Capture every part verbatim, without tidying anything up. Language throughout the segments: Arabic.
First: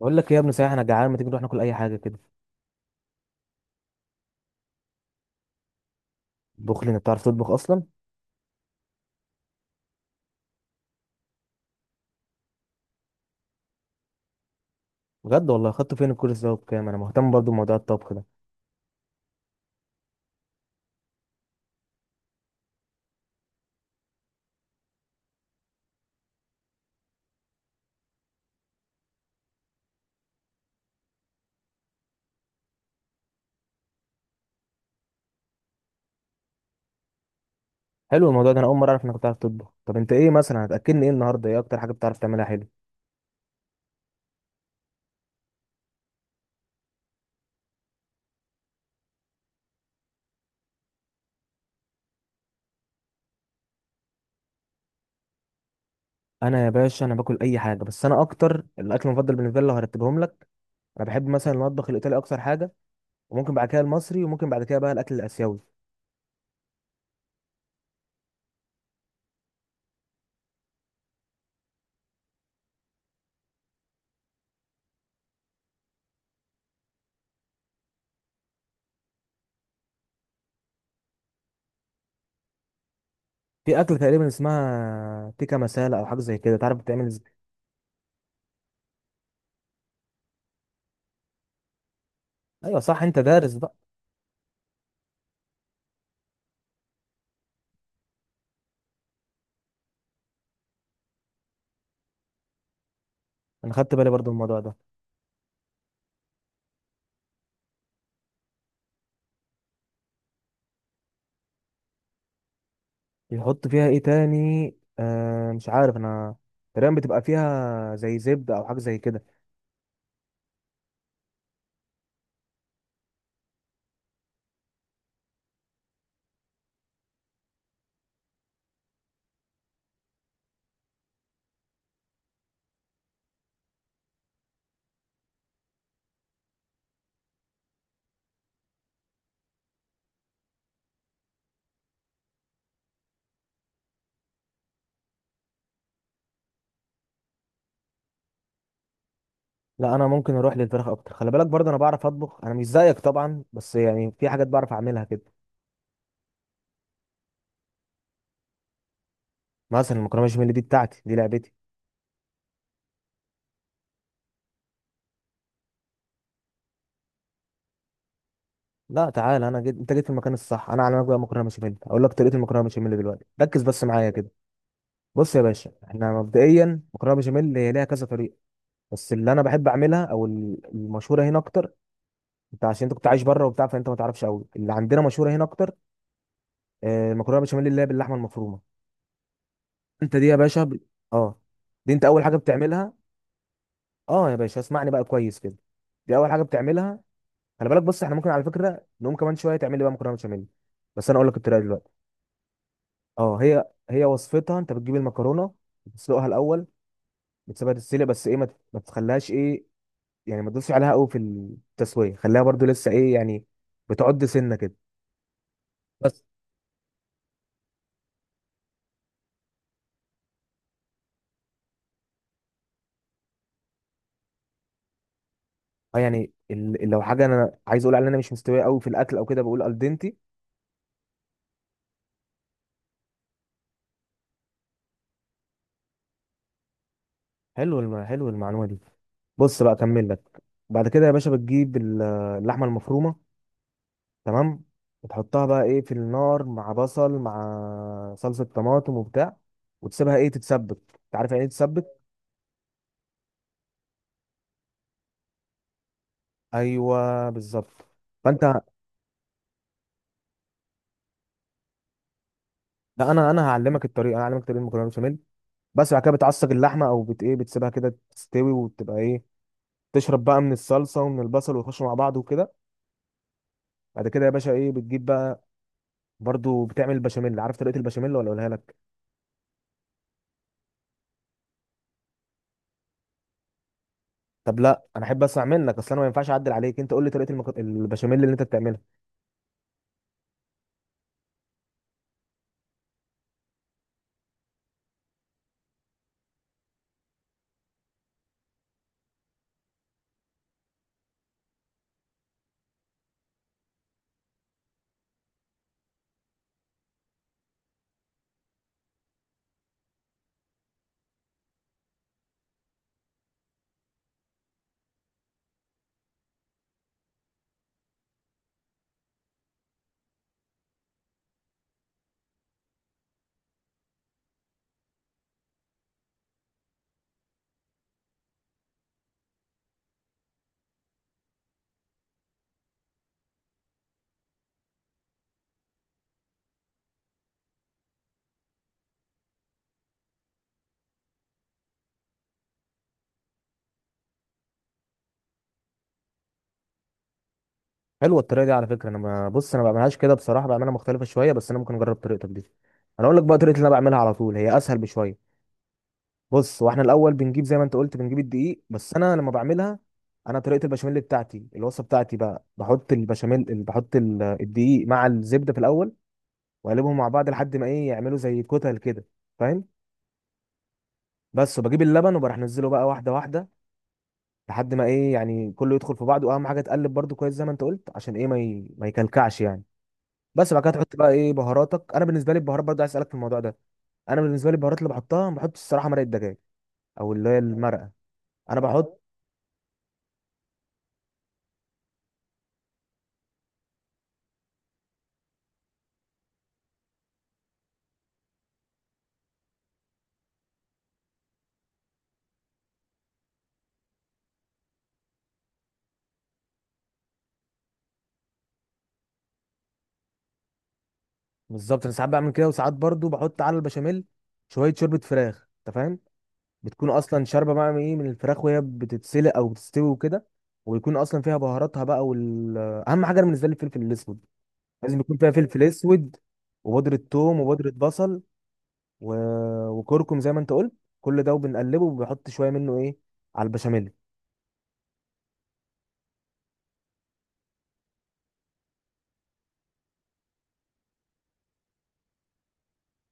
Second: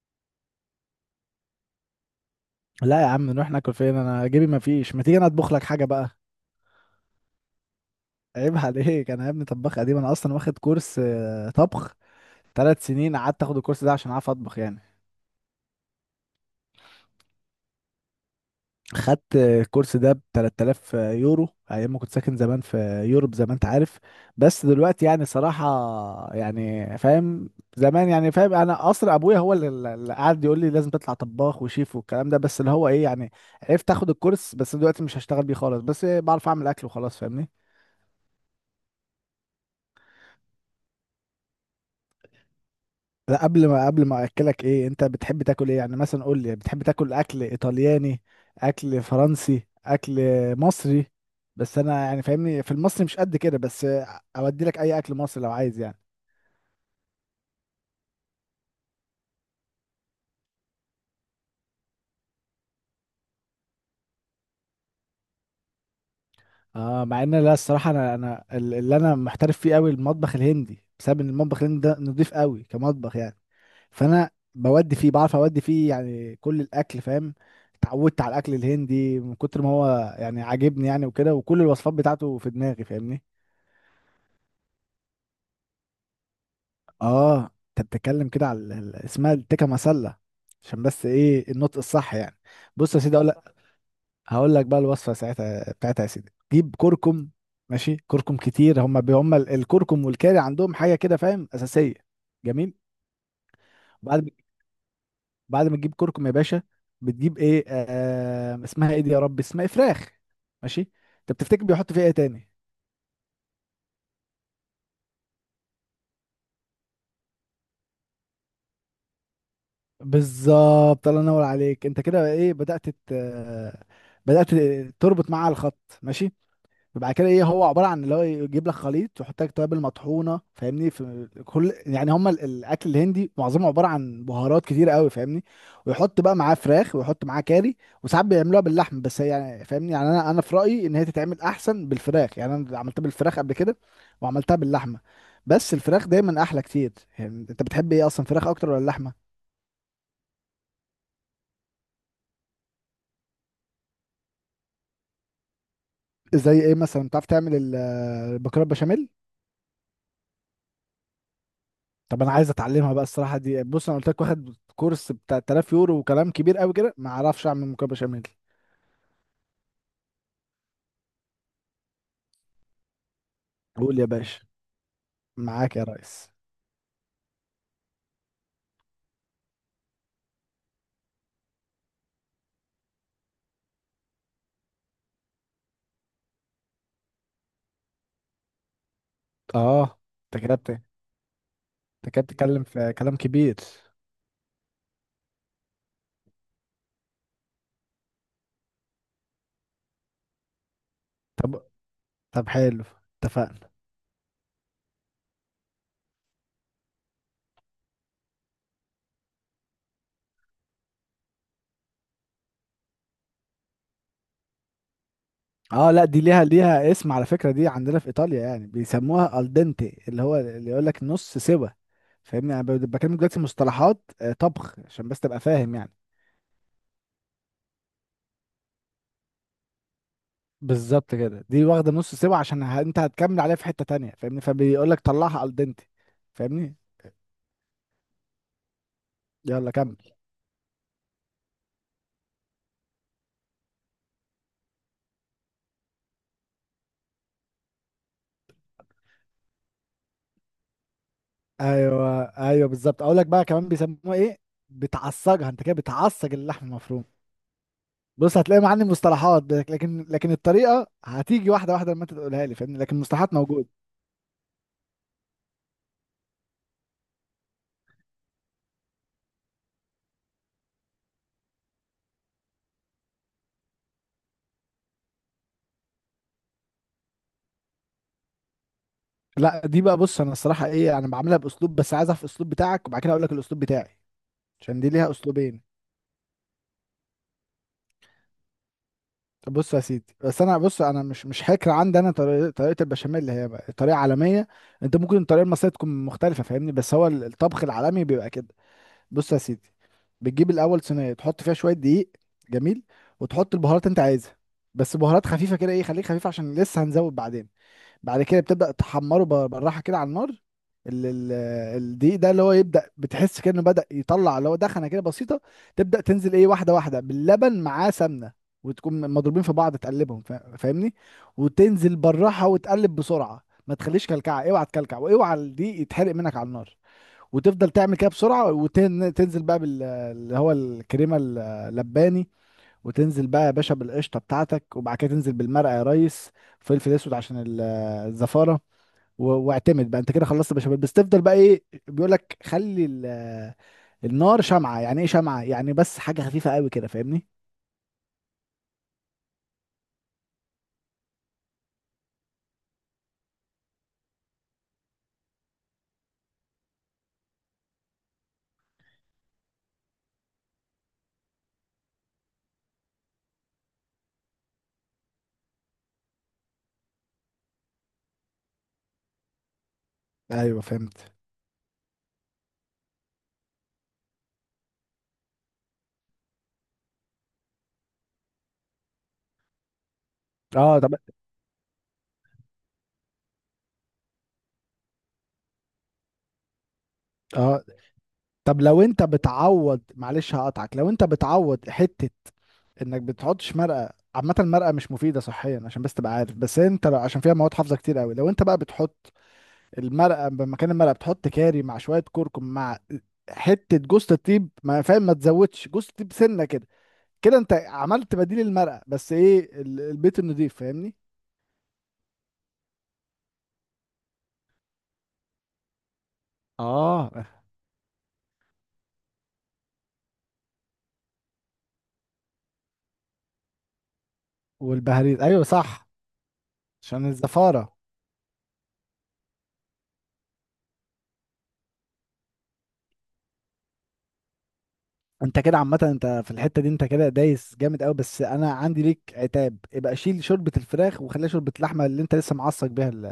بقول لك ايه يا ابني، صحيح انا جعان، ما تيجي نروح ناكل اي حاجه كده؟ لا يا عم، نروح ناكل فين؟ انا جيبي ما فيش. ما تيجي انا اطبخ لك حاجه بقى. طبخ لي؟ انت بتعرف تطبخ اصلا؟ عيب عليك، انا يا ابني طباخ قديم، انا اصلا واخد كورس آه، طبخ. ثلاث سنين قعدت اخد الكورس ده عشان اعرف اطبخ يعني. بجد والله؟ خدته فين الكورس ده؟ وبكام؟ انا مهتم برضو بموضوع الطبخ ده. خدت آه، الكورس ده ب تلات آلاف يورو ايام ما كنت ساكن زمان في يوروب زي ما انت عارف. بس دلوقتي يعني صراحه، يعني فاهم. زمان يعني فاهم، انا اصلا ابويا هو اللي اللي قعد يقول لي لازم تطلع طباخ وشيف والكلام ده، بس اللي هو ايه يعني، عرفت اخد الكورس. بس دلوقتي مش هشتغل بيه خالص، بس بعرف اعمل اكل وخلاص، فاهمني؟ حلو الموضوع ده. انا اول مره اعرف انك بتعرف تطبخ. طب انت ايه مثلا هتاكلني ايه النهارده؟ ايه اكتر حاجه بتعرف تعملها؟ حلو. لا، قبل ما قبل ما اكلك ايه، انت بتحب تاكل ايه يعني؟ مثلا قول لي، بتحب تاكل اكل ايطالياني، اكل فرنسي، اكل مصري؟ بس انا يعني فاهمني في المصري مش قد كده، بس اودي لك اي اكل مصري لو عايز يعني. انا يا باشا، انا باكل اي حاجه، بس انا اكتر الاكل المفضل بالنسبه لي لو هرتبهم لك. انا بحب مثلا المطبخ الايطالي اكتر حاجه، وممكن بعد كده المصري، وممكن بعد كده بقى الاكل الاسيوي. اه، مع ان لا الصراحه، انا انا ال- اللي انا محترف فيه قوي المطبخ الهندي، بسبب ان المطبخ الهندي ده نضيف قوي كمطبخ يعني. فانا بودي فيه، بعرف اودي فيه يعني كل الاكل فاهم. اتعودت على الاكل الهندي من كتر ما هو يعني عاجبني يعني، وكده، وكل الوصفات بتاعته في دماغي فاهمني. في اكل تقريبا اسمها تيكا مسالة او حاجه زي كده، تعرف بتعمل ازاي؟ اه، انت بتتكلم كده على ال- ال- اسمها التكه مسله، عشان بس ايه النطق الصح يعني. ايوه بص يا صح، سيدي انت اقول دارس لك. بقى. هقول لك بقى الوصفه ساعتها بتاعتها، يا سيدي جيب كركم. ماشي، كركم كتير، هم هم الكركم والكاري عندهم حاجه كده فاهم اساسيه، جميل. انا خدت بالي بعد برضو ما- من الموضوع ده. بعد ما تجيب كركم يا باشا، بتجيب ايه، آه اسمها ايه دي، يا رب اسمها إيه؟ فراخ، ماشي. انت بتفتكر بيحط فيها ايه تاني؟ بيحط فيها ايه تاني؟ آه مش عارف انا. تقريبا بتبقى فيها زي زبدة او حاجة زي كده. بالظبط، الله ينور عليك، انت كده ايه، بدأت ت- بدأت تربط معاها الخط، ماشي. بعد كده ايه، هو عباره عن اللي هو يجيب لك خليط ويحط لك توابل مطحونه فاهمني، في كل يعني، هم ال- الاكل الهندي معظمه عباره عن بهارات كتير قوي فاهمني. ويحط بقى معاه فراخ، ويحط معاه كاري. وساعات بيعملوها باللحم، بس هي يعني فاهمني يعني، انا انا في رايي ان هي تتعمل احسن بالفراخ يعني. انا عملتها بالفراخ قبل كده، وعملتها باللحمه، بس الفراخ دايما احلى كتير يعني. انت بتحب ايه اصلا، فراخ اكتر ولا اللحمه؟ لا، انا ممكن اروح للفراخ اكتر. خلي بالك برضه انا بعرف اطبخ، انا مش زيك طبعا، بس يعني في حاجات بعرف اعملها كده. زي ايه مثلا، بتعرف تعمل ال- البكره بشاميل؟ مثلا المكرونة بشاميل دي بتاعتي، دي لعبتي. طب انا عايز اتعلمها بقى الصراحه دي. بص، انا قلت لك واخد كورس ب ثلاثة آلاف يورو وكلام كبير قوي كده، ما اعرفش اعمل مكرونه بشاميل. لا تعالى، انا جيت، انت جيت في المكان الصح. انا اعلمك بقى مكرونه بشاميل. اقول لك طريقه المكرونه بشاميل دلوقتي، ركز بس قول يا معايا كده. باشا. بص يا باشا، معاك يا احنا ريس. مبدئيا مكرونه بشاميل هي ليها كذا طريقه. بس اللي انا بحب اعملها او ال- المشهوره هنا اكتر. انت عشان انت كنت عايش بره وبتاع، فانت ما تعرفش قوي اللي عندنا مشهوره هنا اكتر. آه، مكرونه بشاميل اللي هي باللحمه المفرومه. اه، انت دي يا انت كده باشا بت- ب... انت اه، دي انت كده اول حاجه بتتكلم بتعملها. في كلام كبير. اه يا باشا، اسمعني بقى كويس كده. دي اول حاجه بتعملها. خلي بالك، بص احنا ممكن على فكره نقوم كمان شويه تعمل لي بقى مكرونه بشاميل. بس انا اقول لك الطريقه طب دلوقتي. طب حلو. اه، هي اتفقنا. هي وصفتها. انت بتجيب المكرونه، بتسلقها الاول. بتسيبها تتسلق، بس ايه، ما ت- ما تخليهاش ايه، يعني ما تدوسش عليها قوي في التسويه، خليها برضو لسه ايه يعني، بتعد سنه كده اه لا، دي بس. ليها ليها اسم على فكره، دي عندنا في ايطاليا يعني بيسموها الدنتي، اللي هو اللي يقول لك نص سوا. فاهمني، انا ب- بكلمك دلوقتي مصطلحات آه، طبخ عشان بس تبقى فاهم يعني. اه يعني، ال- لو حاجه انا عايز اقول عليها ان انا مش مستويه قوي في الاكل او كده، بقول الدنتي. بالظبط كده، دي واخده نص سوا عشان ه... انت هتكمل عليها في حته تانية فاهمني، فبيقول لك طلعها الدنتي، فاهمني. حلو الم... حلو المعلومه دي. بص يلا بقى، كمل. اكمل لك. بعد كده يا باشا بتجيب ال- اللحمه المفرومه. تمام. وتحطها بقى ايه في النار، مع بصل، مع صلصه طماطم وبتاع، وتسيبها ايه تتسبك. انت عارف يعني ايه تتسبك؟ ايوه ايوه بالظبط، اقول لك بقى كمان بيسموها ايه، بتعصجها، انت كده بتعصج اللحم المفروم. ايوه بالظبط. بص، فانت هتلاقي معاني مصطلحات لك- لكن لكن الطريقه هتيجي واحده واحده لما انت تقولها لي فاهمني، لكن لا، انا المصطلحات انا موجود. هعلمك الطريقه، انا هعلمك طريقه المكرونه بشاميل. بس بعد كده بتعصج اللحمه، او بت ايه بتسيبها كده تستوي وتبقى ايه، تشرب بقى من الصلصه ومن البصل، ويخشوا مع بعض وكده. بعد كده يا باشا ايه بتجيب بقى؟ برضو بتعمل البشاميل. عارف طريقه البشاميل ولا اقولها لك؟ لا دي بقى، بص انا الصراحه ايه، انا بعملها باسلوب، بس عايزها في الاسلوب بتاعك، وبعد كده اقول لك الاسلوب بتاعي، طب عشان لا، دي انا ليها احب اسمع اسلوبين. منك. اصل انا ما ينفعش اعدل عليك. انت قول لي طريقه المك... البشاميل اللي انت بتعملها. طب بص يا سيدي، بس انا بص، انا مش مش هكر، عندي انا طريقه طريقه البشاميل اللي هي بقى طريقه عالميه. انت ممكن الطريقه المصريه تكون مختلفه فاهمني، بس هو ال- الطبخ العالمي بيبقى كده. بص يا سيدي، بتجيب الاول صينيه تحط فيها شويه دقيق، جميل. وتحط البهارات انت عايزها، بس بهارات خفيفه كده، ايه خليك خفيف عشان لسه هنزود بعدين. بعد كده بتبدأ تحمره بر- بالراحة كده على النار. ال- ال- الدقيق ده اللي هو يبدأ بتحس كأنه بدأ يطلع، اللي هو دخنة كده بسيطة. تبدأ تنزل ايه، واحدة واحدة، باللبن معاه سمنة، وتكون مضروبين في بعض تقلبهم فا- فاهمني. وتنزل بالراحة وتقلب بسرعة، ما تخليش كلكعة، اوعى تكلكع، واوعى الدقيق يتحرق منك على النار. وتفضل تعمل كده بسرعة، وتنزل بقى بال، اللي هو الكريمة اللباني. وتنزل بقى يا باشا بالقشطه بتاعتك، وبعد كده تنزل بالمرقه يا ريس. فلفل اسود عشان ال- الزفاره. و- واعتمد بقى، انت كده خلصت بشاميل، بس تفضل بقى ايه بيقول لك خلي ال- النار شمعه، يعني ايه شمعه يعني، بس حاجه خفيفه قوي كده فاهمني. حلوه الطريقه دي على فكره. انا ما... بص انا ما بعملهاش كده بصراحه، بعملها مختلفه شويه، بس انا ممكن اجرب طريقتك دي. انا اقول لك بقى طريقه اللي انا بعملها على طول، هي اسهل بشويه. بص، واحنا الاول بنجيب زي ما انت قلت، بنجيب الدقيق، بس انا لما بعملها، انا طريقه البشاميل بتاعتي، الوصفه بتاعتي بقى، بحط البشاميل ال- بحط ال- الدقيق مع الزبده في الاول، واقلبهم مع بعض لحد ما ايه يعملوا زي كتل كده. فاهم؟ ايوه فهمت. بس، وبجيب اللبن وبروح انزله بقى واحده واحده، لحد ما ايه يعني كله يدخل في بعضه. واهم حاجه تقلب برضو كويس زي ما انت قلت، عشان ايه ما ي... ما يكلكعش يعني. بس بعد كده اه طب. تحط بقى ايه بهاراتك. انا بالنسبه لي البهارات برضو عايز اسالك في الموضوع ده. انا بالنسبه لي البهارات اللي بحطها، ما بحطش الصراحه مرقه دجاج، او اللي هي اه المرقه. انا طب، لو بحط. انت بتعوض معلش هقطعك، لو انت بتعوض حته انك بتحطش مرقه، عامه المرقه مش مفيده صحيا عشان بس تبقى عارف، بس انت لو، عشان فيها مواد حافظه كتير قوي. لو انت بقى بتحط المرقه، مكان المرقه بتحط كاري مع شويه كركم، مع حته جوز الطيب، ما فاهم، ما تزودش جوز الطيب سنه كده. كده انت عملت بديل المرقه، بس ايه ال- البيت النضيف فاهمني. بالظبط، انا ساعات بعمل كده، وساعات برضو بحط على البشاميل شويه شوربه فراخ، انت فاهم؟ بتكون اه اصلا شاربه بقى من ايه، من الفراخ وهي بتتسلق او بتستوي وكده. ويكون اصلا فيها بهاراتها بقى، وال اهم حاجه أنا بالنسبه لي الفلفل الاسود، لازم يكون والبهاريز، فيها ايوه فلفل صح. اسود، وبودرة عشان ثوم وبودرة الزفاره. بصل، و... وكركم زي ما انت قلت. كل ده، وبنقلبه وبنحط شويه منه ايه على البشاميل. انت كده عامه انت في الحته دي انت كده دايس جامد قوي، بس انا عندي ليك عتاب، يبقى شيل شوربه الفراخ وخليها شوربه اللحمه اللي انت لسه معصق بيها ال-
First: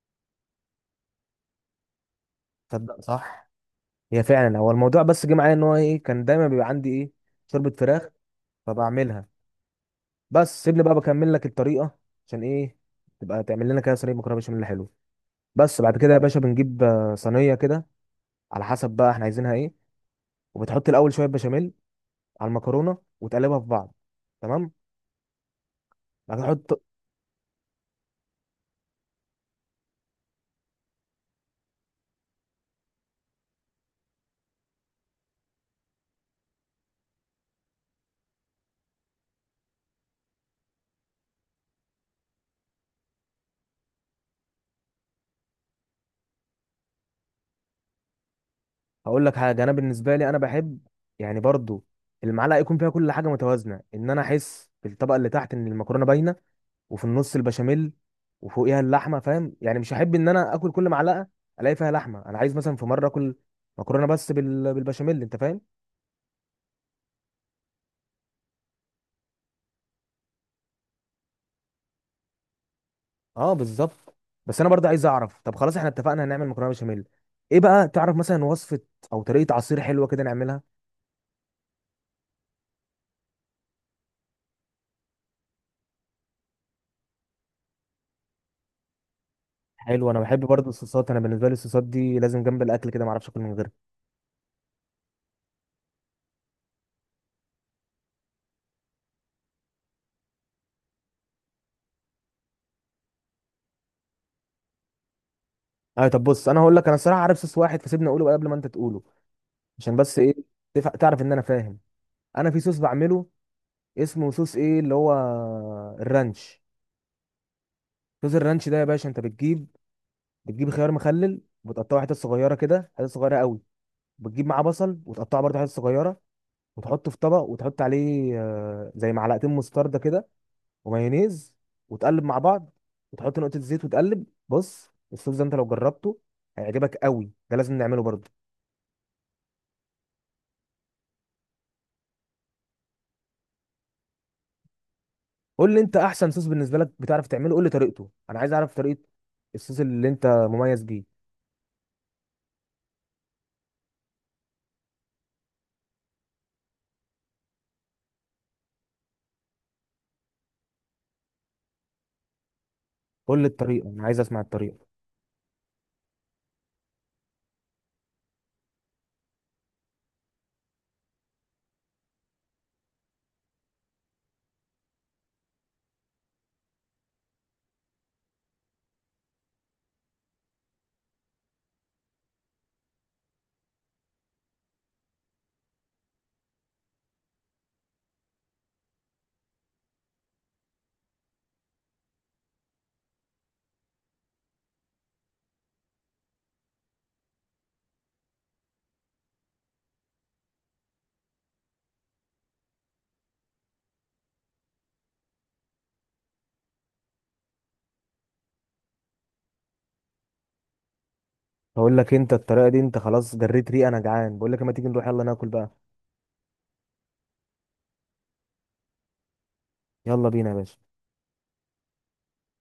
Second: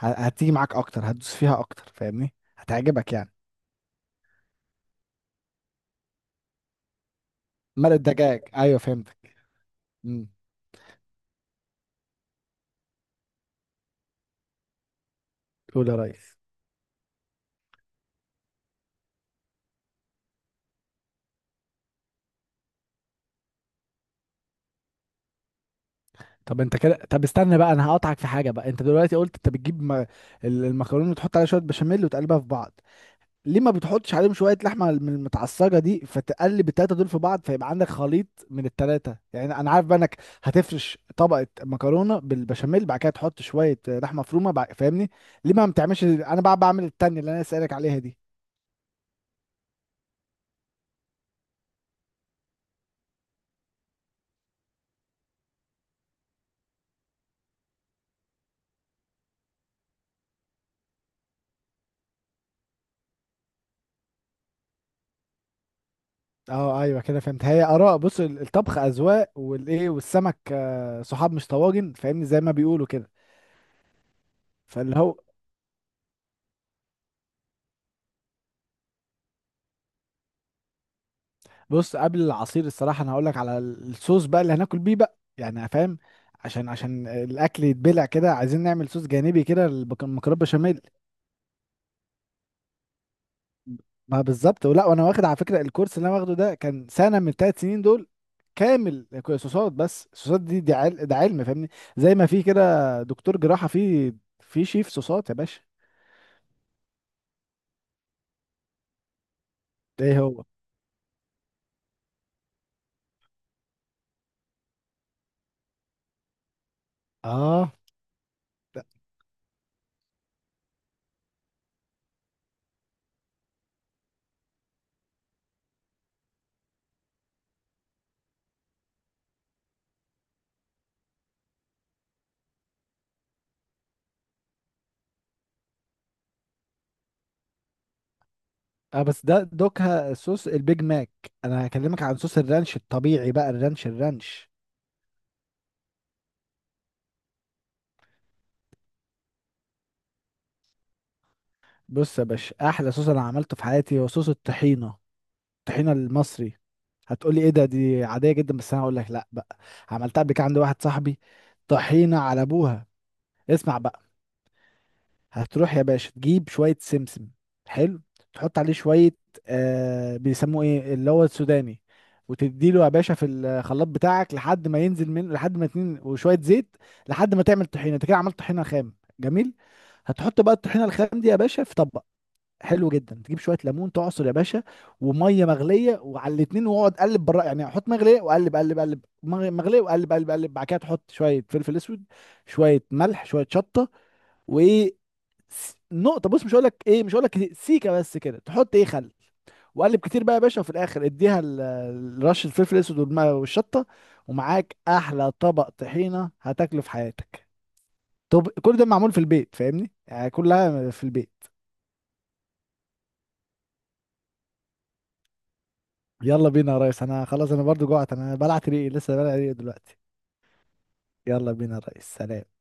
ه- هتيجي معاك اكتر، هتدوس فيها اكتر فاهمني، تصدق، هتعجبك يعني. صح. هي فعلا، هو الموضوع بس جه معايا ان هو ايه، كان دايما بيبقى عندي ايه، شوربه مرق فراخ، الدجاج، ايوه فبعملها. فهمتك. امم. بس سيبني بقى بكمل لك الطريقه. عشان ايه؟ تبقى تعمل لنا كده صينيه مكرونه بشاميل، حلو. بس قول يا بعد كده يا ريس. باشا بنجيب آه، صينيه كده، على حسب بقى احنا عايزينها ايه. وبتحط الاول شويه بشاميل على المكرونه وتقلبها في بعض. تمام. بعد كده طب انت تحط. كده، طب استنى بقى، انا هقطعك في حاجه بقى، انت دلوقتي قلت انت بتجيب م... ال- المكرونه وتحط عليها شويه بشاميل وتقلبها في بعض، ليه ما بتحطش عليهم شويه لحمه من المتعصجه دي، فتقلب التلاته دول في بعض، فيبقى عندك خليط من التلاته يعني. انا عارف بقى انك هتفرش طبقه مكرونه بالبشاميل، بعد كده تحط شويه لحمه مفرومه بع- فاهمني، ليه ما بتعملش انا بقى بعمل التانية اللي انا سألك عليها دي؟ هقول لك حاجه، انا بالنسبه لي انا بحب، يعني برضو، المعلقه يكون فيها كل حاجه متوازنه، ان انا احس في الطبقه اللي تحت ان المكرونه باينه، وفي النص البشاميل، وفوقيها اللحمه، فاهم يعني؟ مش هحب ان انا اكل كل معلقه الاقي فيها لحمه. انا عايز مثلا في مره اكل مكرونه بس بال... بالبشاميل، انت فاهم؟ اه ايوه كده فهمت، هي اراء، بص ال- الطبخ اذواق، والايه والسمك آه، صحاب مش طواجن فاهمني، زي ما بيقولوا كده. اه بالظبط. بس انا برضه فاللي عايز هو، اعرف، طب خلاص احنا اتفقنا هنعمل مكرونه بشاميل. ايه بقى تعرف مثلا وصفه او طريقه عصير حلوه كده نعملها؟ بص قبل العصير، الصراحة أنا هقولك على الصوص بقى اللي هناكل بيه بقى يعني فاهم، عشان عشان الأكل يتبلع كده، عايزين نعمل صوص جانبي كده حلو، انا للمكرونة بحب برضه بشاميل. الصوصات، انا بالنسبه لي الصوصات دي لازم جنب الاكل كده، ما اعرفش اكل من غيرها. ما بالظبط، ولا وأنا واخد على فكرة الكورس اللي أنا واخده ده كان سنة من التلات سنين دول كامل صوصات، بس الصوصات دي دي عل... ده علم فاهمني. زي ما في كده دكتور جراحة، في في شيف صوصات يا باشا. ايوه طب، بص انا هقول لك، انا الصراحه عارف صوص واحد، فسيبني اقوله قبل ما انت تقوله. عشان بس ايه ايه، هو؟ تف- تعرف ان انا فاهم. انا في صوص بعمله، اسمه صوص ايه اللي هو، الرانش. اه، صوص الرانش ده ده- يا باشا، انت بتجيب، بتجيب خيار مخلل وتقطعه حتت صغيره كده، حتت صغيره قوي. بتجيب معاه بصل، وتقطعه برضه حتت صغيره، وتحطه في طبق، وتحط عليه آه، زي معلقتين مستردة كده، ومايونيز، وتقلب مع بعض، وتحط نقطه زيت وتقلب. بص الصوص ده انت لو جربته هيعجبك قوي. ده لازم نعمله برضه. اه بس ده دوكها صوص البيج ماك. انا هكلمك عن صوص الرانش الطبيعي بقى، الرانش الرانش. قول لي انت، احسن صوص بالنسبه لك بتعرف تعمله قول لي طريقته، انا عايز اعرف طريقه الصوص اللي انت مميز بيه. بص يا باشا، احلى صوص انا عملته في حياتي هو صوص الطحينه، الطحينه المصري. هتقولي ايه ده، دي عاديه جدا، بس انا هقول لك لا بقى، عملتها قبل كده عند واحد صاحبي، طحينه على ابوها. قول لي اسمع الطريقه، بقى، انا عايز اسمع الطريقه. هتروح يا باشا تجيب شويه سمسم، حلو. تحط عليه شويه آه بيسموه ايه، اللي هو السوداني، وتديله يا باشا في الخلاط بتاعك لحد ما ينزل منه، لحد ما اتنين وشويه زيت، لحد ما تعمل طحينه. انت كده عملت طحينه خام جميل. هتحط بقى الطحينه الخام دي يا باشا في طبق، حلو جدا. تجيب شويه ليمون تعصر يا باشا، وميه مغليه، وعلى الاتنين واقعد قلب بره يعني، حط مغليه وقلب قلب قلب، مغ- مغليه وقلب قلب قلب. بعد كده تحط شويه فلفل اسود، شويه ملح، شويه شطه، وايه س- نقطه، بص مش هقول لك ايه، مش هقول لك سيكه، بس كده تحط ايه خل. وقلب كتير بقى يا باشا، وفي الاخر اديها ال- ال- رشه الفلفل الاسود والم- والشطه، ومعاك احلى طبق طحينه هتاكله في حياتك. طب كل ده معمول في البيت فاهمني، يعني كلها في البيت. بقول لك، انت الطريقه دي انت خلاص جريت ريقه. انا جعان بقول لك، اما تيجي نروح يلا ناكل بقى. يلا بينا يا ريس، انا خلاص، انا برضو جوعت، انا بلعت ريقي، لسه بلعت ريقي دلوقتي. يلا بينا يا باشا. يلا بينا يا ريس، سلام.